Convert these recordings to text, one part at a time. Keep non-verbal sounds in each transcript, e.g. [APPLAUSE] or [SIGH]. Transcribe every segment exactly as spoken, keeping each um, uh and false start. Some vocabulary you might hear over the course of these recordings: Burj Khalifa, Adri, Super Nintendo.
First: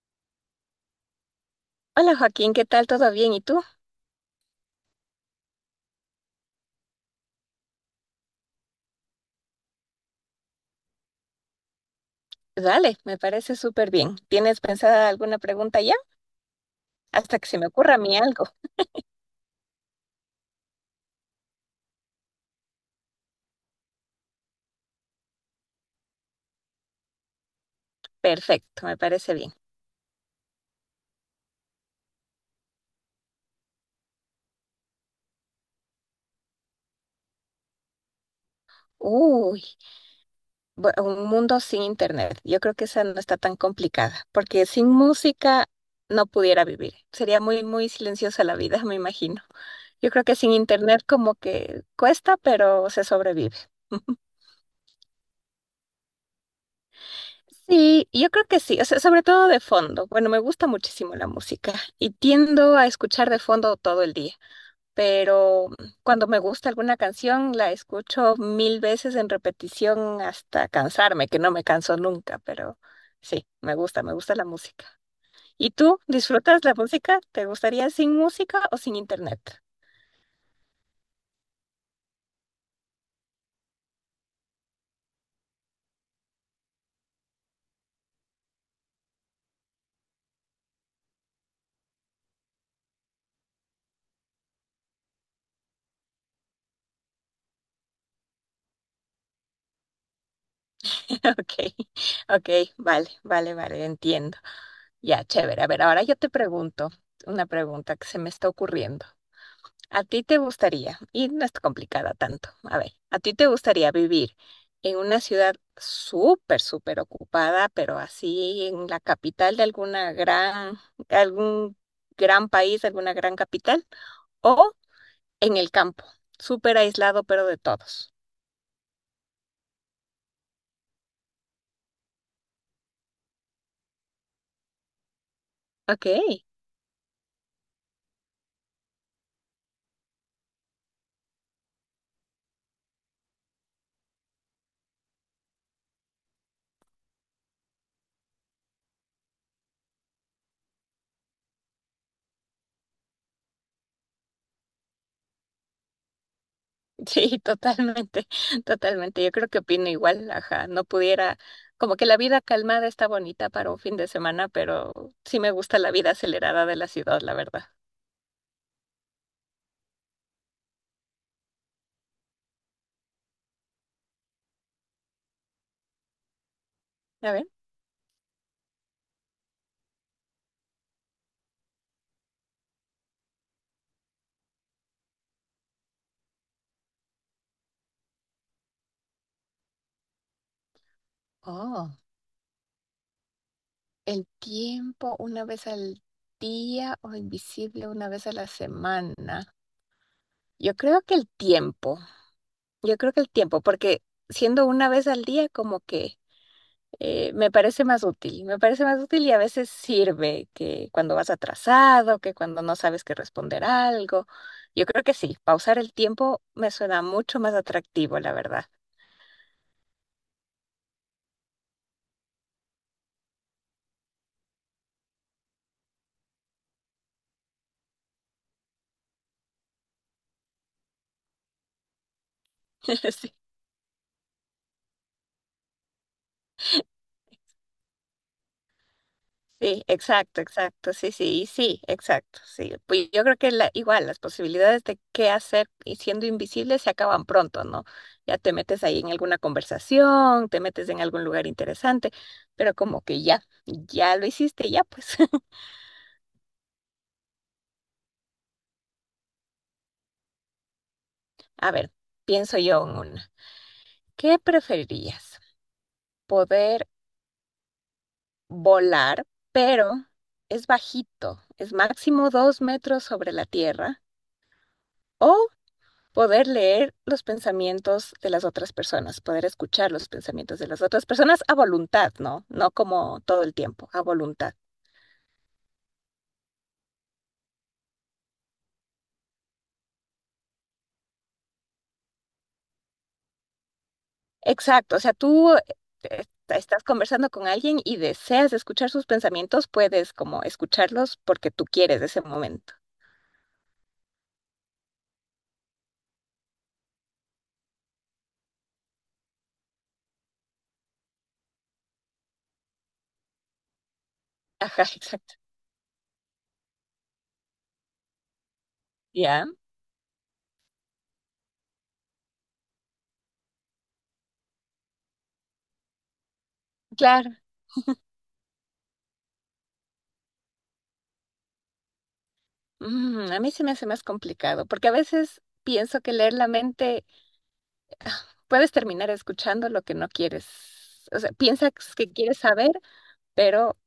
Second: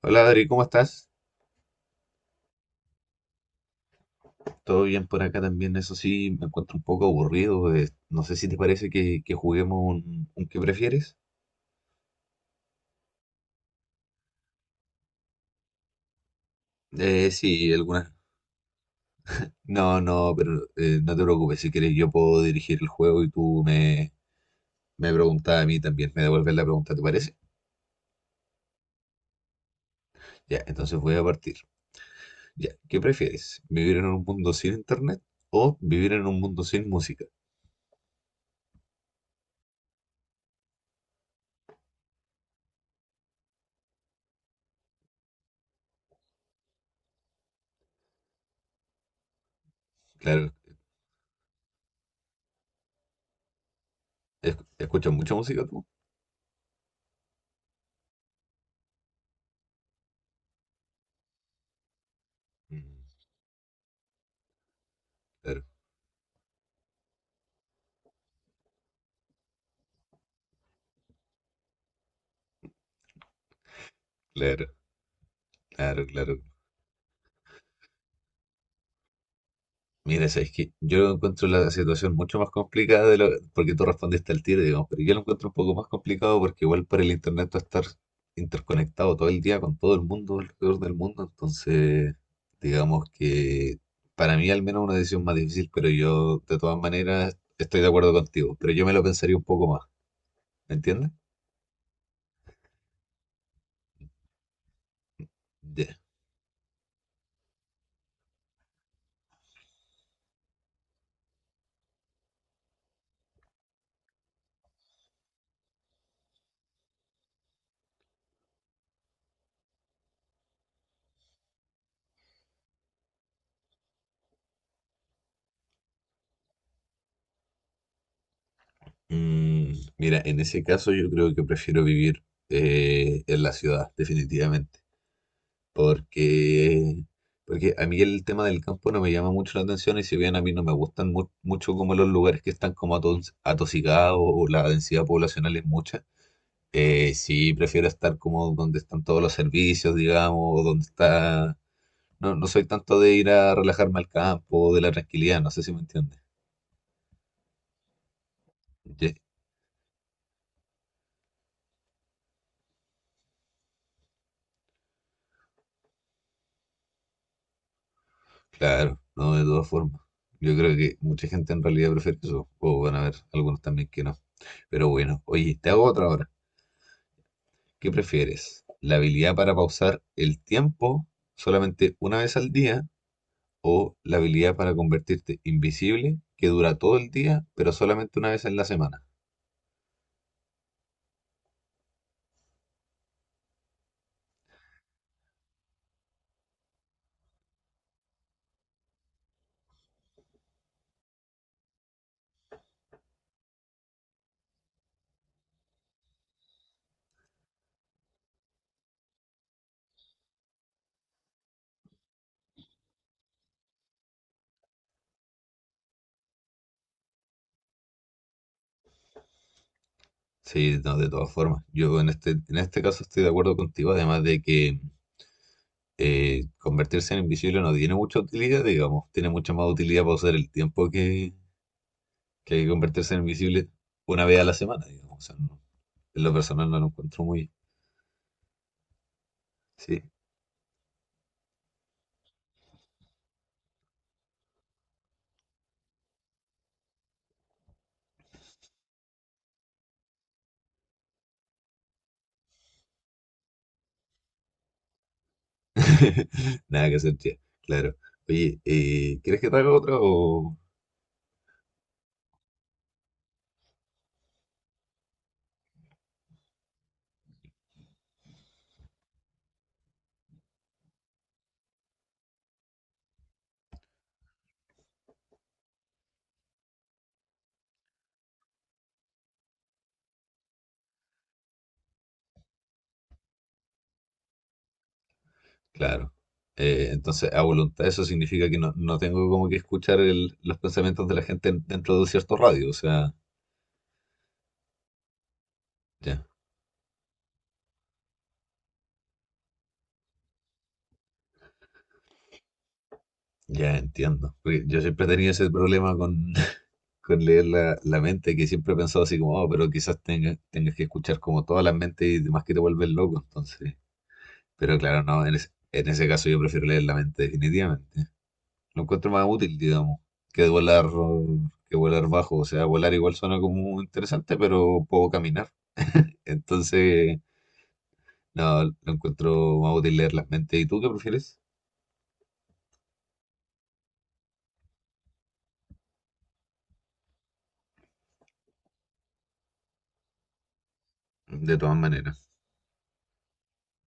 Hola Adri, ¿cómo estás? Hola Joaquín, ¿qué tal? ¿Todo bien? ¿Y tú? Todo bien por acá también, eso sí, me encuentro un poco aburrido. Eh, no sé si te parece que, que juguemos un, un ¿qué prefieres? Dale, me parece súper bien. ¿Tienes pensada alguna pregunta ya? Eh, Hasta que se me sí, ocurra a algunas. mí algo. No, no, pero eh, no te preocupes, si quieres yo puedo dirigir el juego y tú me, me preguntas a mí también, me devuelves la pregunta, ¿te parece? Perfecto, me parece bien. Ya, entonces voy a partir. Ya, ¿qué prefieres? ¿Vivir en un mundo sin internet o vivir en un mundo sin música? Uy, bu- un mundo sin internet. Yo creo que esa no está tan complicada, porque sin música no pudiera vivir. Sería muy, muy silenciosa la vida, me imagino. Yo creo que Claro, sin internet como que cuesta, pero se sobrevive. [LAUGHS] ¿es- ¿escuchas mucha música tú? Sí, yo creo que sí, o sea, sobre todo de fondo. Bueno, me gusta muchísimo la música y tiendo Mm. a escuchar de fondo todo el día. Claro, Pero cuando me gusta alguna canción la escucho mil veces en repetición hasta cansarme, que no me canso nunca, pero sí, me gusta, me gusta la claro, música. ¿Y tú claro, claro. disfrutas la música? ¿Te gustaría sin música o sin internet? Mira, sabes que yo encuentro la situación mucho más complicada de lo, porque tú respondiste al tiro, digamos, pero yo lo encuentro un poco más complicado porque igual por el internet tú estar interconectado todo el día con todo el mundo alrededor del mundo, entonces digamos que para mí al menos una decisión más difícil, pero yo de todas maneras estoy de acuerdo contigo, pero yo me lo pensaría un poco más, ¿me entiendes? [LAUGHS] Ok, ok, vale, vale, vale, entiendo. Ya, chévere. A ver, Ya. ahora yo te pregunto una pregunta que se me está ocurriendo. ¿A ti te gustaría, y no es complicada tanto, a ver, a ti te gustaría vivir en una ciudad súper, súper ocupada, pero así en la capital de alguna gran, algún gran país, alguna gran capital, o en el campo, súper aislado, pero de todos? Mm, mira, en ese caso yo creo que prefiero vivir eh, en la ciudad, definitivamente. Ok, Porque, porque a mí el tema del campo no me llama mucho la atención y si bien a mí no me gustan mu- mucho como los lugares que están como atos- atosigados o la densidad poblacional es mucha, eh, sí prefiero estar como donde están todos los servicios, digamos, o donde está. No, no soy tanto de ir a relajarme al campo, de la tranquilidad, no sé si me entiendes. sí, totalmente, [LAUGHS] Ye-. totalmente. Yo creo que opino igual, ajá, no pudiera, como que la vida calmada está bonita para un fin de semana, pero sí me gusta la vida acelerada de la ciudad, la verdad. Claro, no, de todas formas. Yo creo que mucha gente en realidad prefiere eso, o van a ver algunos también que no. Pero bueno, oye, te hago otra hora. A ver. ¿Qué prefieres? ¿La habilidad para pausar el tiempo solamente una vez al día o la habilidad para convertirte invisible que dura todo el día, pero solamente una vez en la semana? Oh, el tiempo una vez al día o invisible una vez a la semana. Yo creo que el tiempo, yo creo que el tiempo, porque siendo una vez al día como que eh, me parece más útil, me parece más útil y a veces sirve que cuando vas atrasado, que cuando no sabes qué responder algo. Yo creo que sí, pausar el tiempo me suena mucho más atractivo, la verdad. Sí, no, de todas formas. Yo en este, en este caso estoy de acuerdo contigo, además de que eh, convertirse en invisible no tiene mucha utilidad, digamos. Tiene mucha más utilidad pausar el tiempo que, que [LAUGHS] convertirse en Sí. invisible una vez a la semana, digamos. O sea, no, en lo personal no lo encuentro muy. Sí, Sí. exacto, exacto, sí, sí, y sí, exacto, sí. Pues yo creo que la, igual las posibilidades de qué hacer y siendo invisible se acaban pronto, ¿no? Ya te metes ahí en alguna conversación, te metes en algún lugar interesante, pero como que ya, ya lo hiciste, ya pues. [LAUGHS] [LAUGHS] Nada que hacer, tía. Claro. Oye, eh, ¿quieres que te haga otra o...? A ver, pienso yo en una. ¿Qué preferirías? ¿Poder volar, pero es bajito, es máximo dos metros sobre la tierra? ¿O poder leer los pensamientos de las otras personas, poder escuchar los pensamientos de las otras personas a voluntad, ¿no? No como todo el tiempo, a voluntad. Claro. Eh, entonces, a voluntad, eso significa que no, no tengo como que escuchar el- los pensamientos de la gente dentro de un cierto radio. O sea, Exacto, o sea, tú eh, ya, estás conversando con alguien y deseas escuchar sus pensamientos, puedes como escucharlos porque tú quieres ese momento. ya entiendo. Porque yo siempre tenía ese problema con, [LAUGHS] con leer la, la mente, que siempre he pensado así como, oh, pero quizás tengas, tengas que escuchar como todas las mentes y demás que te vuelven loco. Entonces, pero Ajá, [LAUGHS] claro, no, en, exacto. es- en ese caso yo prefiero leer la mente definitivamente. Lo encuentro más Ya, útil, digamos, que volar, que volar bajo. O sea, volar igual suena como interesante, pero puedo caminar. Entonces, claro. no, lo encuentro más útil leer las mentes. ¿Y tú qué prefieres? Mm, a mí se me hace más complicado porque a veces pienso que leer la mente puedes terminar escuchando lo que no quieres. O sea, De piensas todas que maneras, quieres saber, pero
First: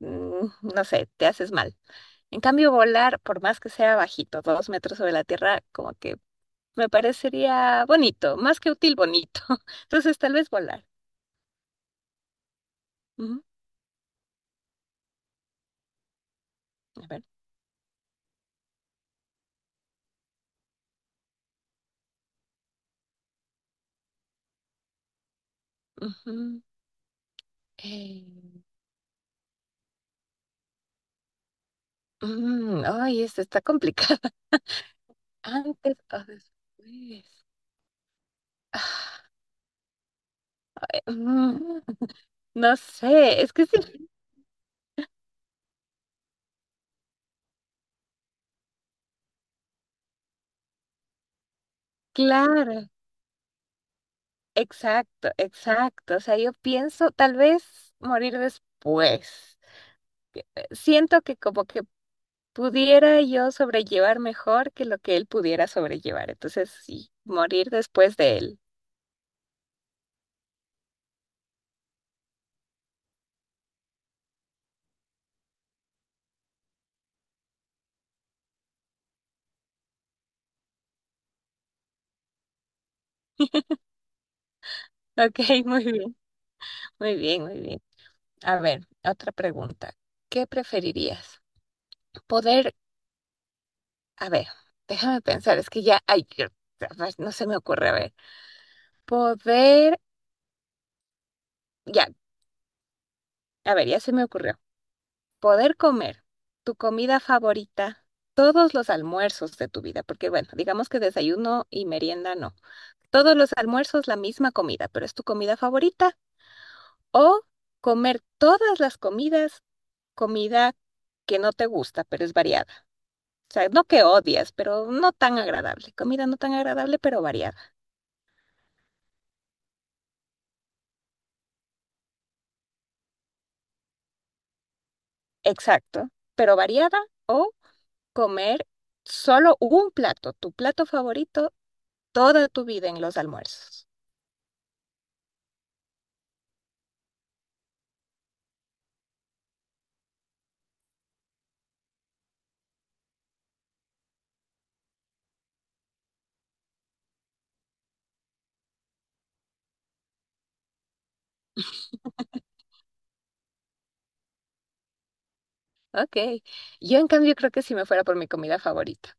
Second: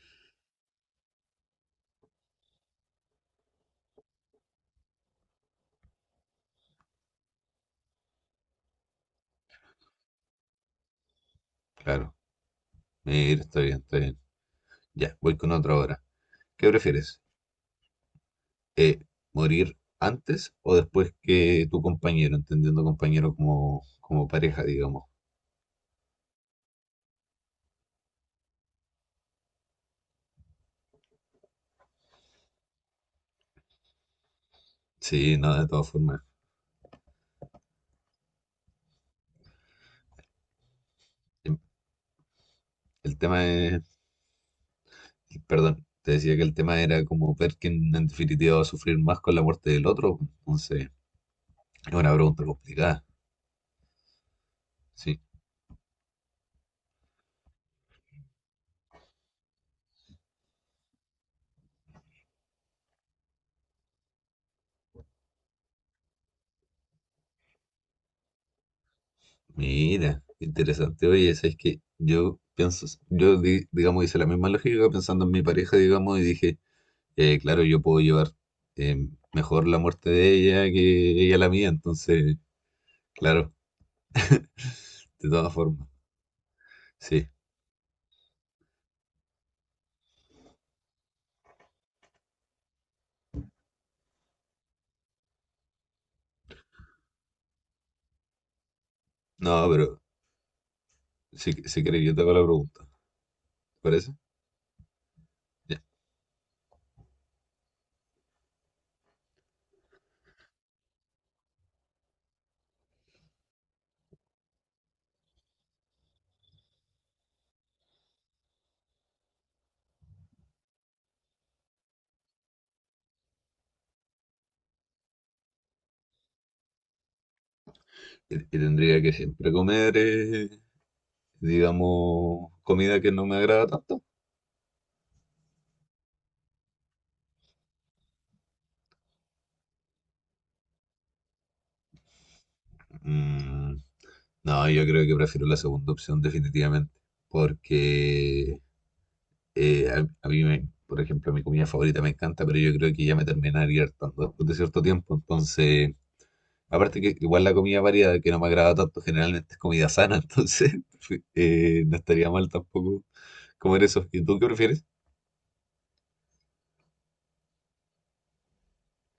mm, no sé, te haces mal. En cambio, volar, por más que sea bajito, dos metros sobre la tierra, como que me parecería bonito, más que útil, bonito. [LAUGHS] Entonces, tal vez volar. claro. Ujú. Mira, está bien, está bien. Ya, voy con otra hora. ¿Qué A prefieres? ver. Eh, ¿morir antes o después que tu compañero? Entendiendo compañero como, como pareja, digamos. Ujú, eh, mm, ay, esto está complicado. [LAUGHS] Sí, no, de todas Antes o formas. después. Ah, eh, El mm, no el tema sé, es que es. sí, Y, perdón, te decía que el tema era como ver quién en definitiva va a sufrir más con la muerte del otro. Pues, entonces, es una pregunta claro, complicada. Sí, exacto, exacto. O sea, yo pienso tal vez morir después, siento que como que pudiera yo sobrellevar mejor que lo que él pudiera sobrellevar. Entonces, sí, morir después de él. mira, interesante. Oye, ¿sabes que Yo pienso, yo di- digamos hice la misma lógica pensando en mi pareja, digamos, y dije, eh, claro, yo puedo llevar eh, mejor la muerte de ella que ella la mía. Entonces, claro, de Ok, todas [LAUGHS] muy formas. bien, muy Sí, bien, muy bien. A ver, otra pregunta. ¿Qué preferirías? Poder, a ver, déjame pensar, es que ya, ay, yo- ay, no se me ocurre, a ver. no, Poder, pero si, si querés ya, yo te hago la pregunta. ¿Te a ver, ya parece? se me ocurrió. Poder Ya. comer tu comida favorita, todos los almuerzos de tu vida, porque bueno, digamos que desayuno y merienda no. Todos los almuerzos la misma comida, pero es tu comida favorita. O comer todas las comidas, comida que no te gusta, pero es variada. O sea, no que odias, pero no tan agradable. Comida no tan agradable, pero variada. Y, y tendría que siempre comer. Eh, digamos, comida que no me agrada tanto. Exacto. Pero variada, o comer solo un plato, tu plato favorito, toda tu vida en los Mm, almuerzos. no, yo creo que prefiero la segunda opción definitivamente, porque eh, a, a mí, me, por ejemplo, mi comida favorita me encanta, pero yo creo que ya me terminaría hartando después de cierto tiempo. Entonces, aparte que igual la comida variada que no me agrada tanto generalmente es comida sana, [LAUGHS] entonces [LAUGHS] eh, no estaría mal tampoco comer eso. ¿Y tú qué prefieres? Ok. Yo en cambio creo que si me fuera por mi comida favorita,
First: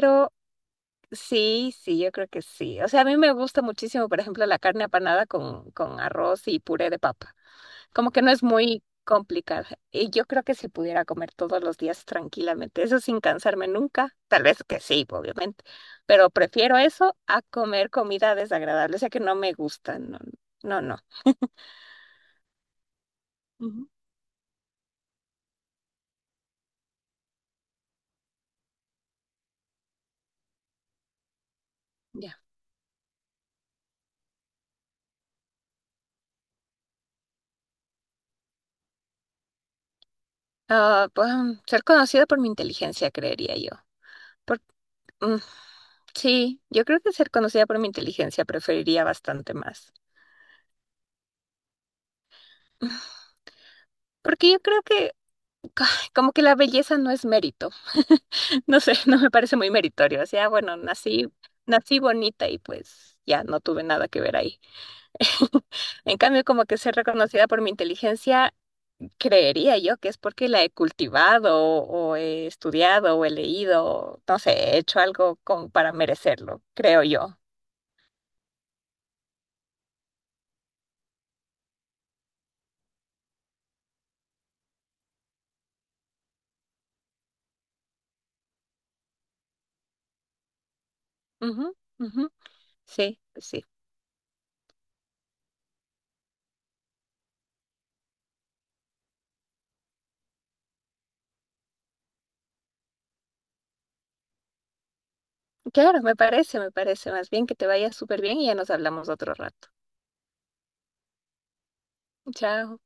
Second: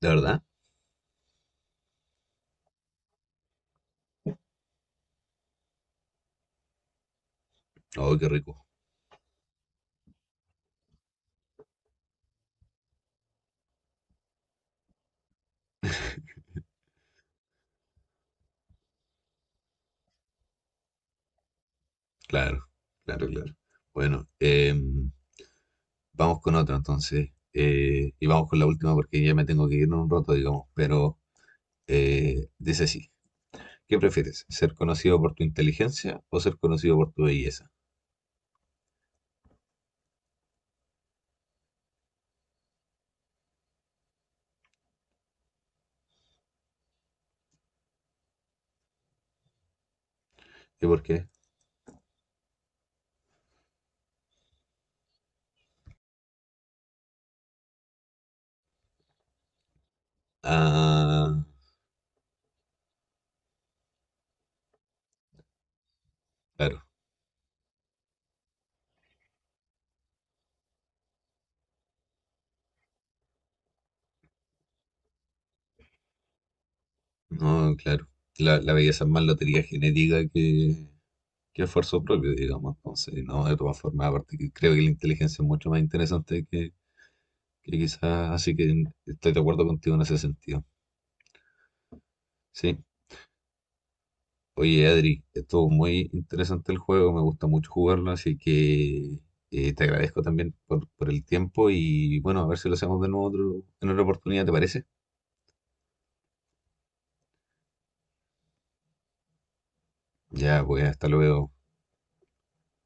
¿De verdad? Sí, sí, yo creo que sí. O sea, a mí me gusta muchísimo, por ejemplo, la carne apanada con, con arroz y puré de papa. Como Oh, que qué no es rico. muy complicada. Y yo creo que si pudiera comer todos los días tranquilamente, eso sin cansarme nunca, tal vez que sí, obviamente, pero prefiero eso a comer comida desagradable, o sea que no me gusta, no, no, no. Claro, claro, claro. Ujú. Bueno, eh, vamos con otro entonces. Eh, y vamos con la última porque ya me tengo que ir en un rato, digamos. Pero Ya. eh, dice así. ¿Qué prefieres? ¿Ser conocido por tu inteligencia o ser conocido por tu belleza? Ah, pues, mm, ser conocida por mi inteligencia, creería yo. Por- mm, sí, yo creo que ser conocida por mi inteligencia preferiría bastante más. ¿Y por qué? Porque yo creo que ca- como que la belleza no es mérito. [LAUGHS] No sé, no me parece muy meritorio. O sea, bueno, nací, Ah, nací bonita y pues ya no tuve nada que ver ahí. [LAUGHS] En cambio, como que claro. ser reconocida por mi inteligencia, creería yo que es porque la he cultivado o he estudiado o he leído, no sé, he hecho algo como para merecerlo, creo yo. No, claro. La, la belleza es más lotería genética que, que esfuerzo propio, digamos. Entonces, no, de todas formas, aparte que creo que la inteligencia es mucho más interesante que, que quizás. Así que estoy de acuerdo contigo en ese sentido. Ujú, ujú. Sí. Sí, sí. Oye, Adri, estuvo muy interesante el juego, me gusta mucho jugarlo, así que eh, te agradezco también por, por el tiempo y bueno, a ver si lo hacemos de nuevo otro- en otra oportunidad, ¿te parece? Claro, me parece, me parece. Más bien que te vaya súper bien y ya nos hablamos otro rato. Ya, pues hasta luego. Chao.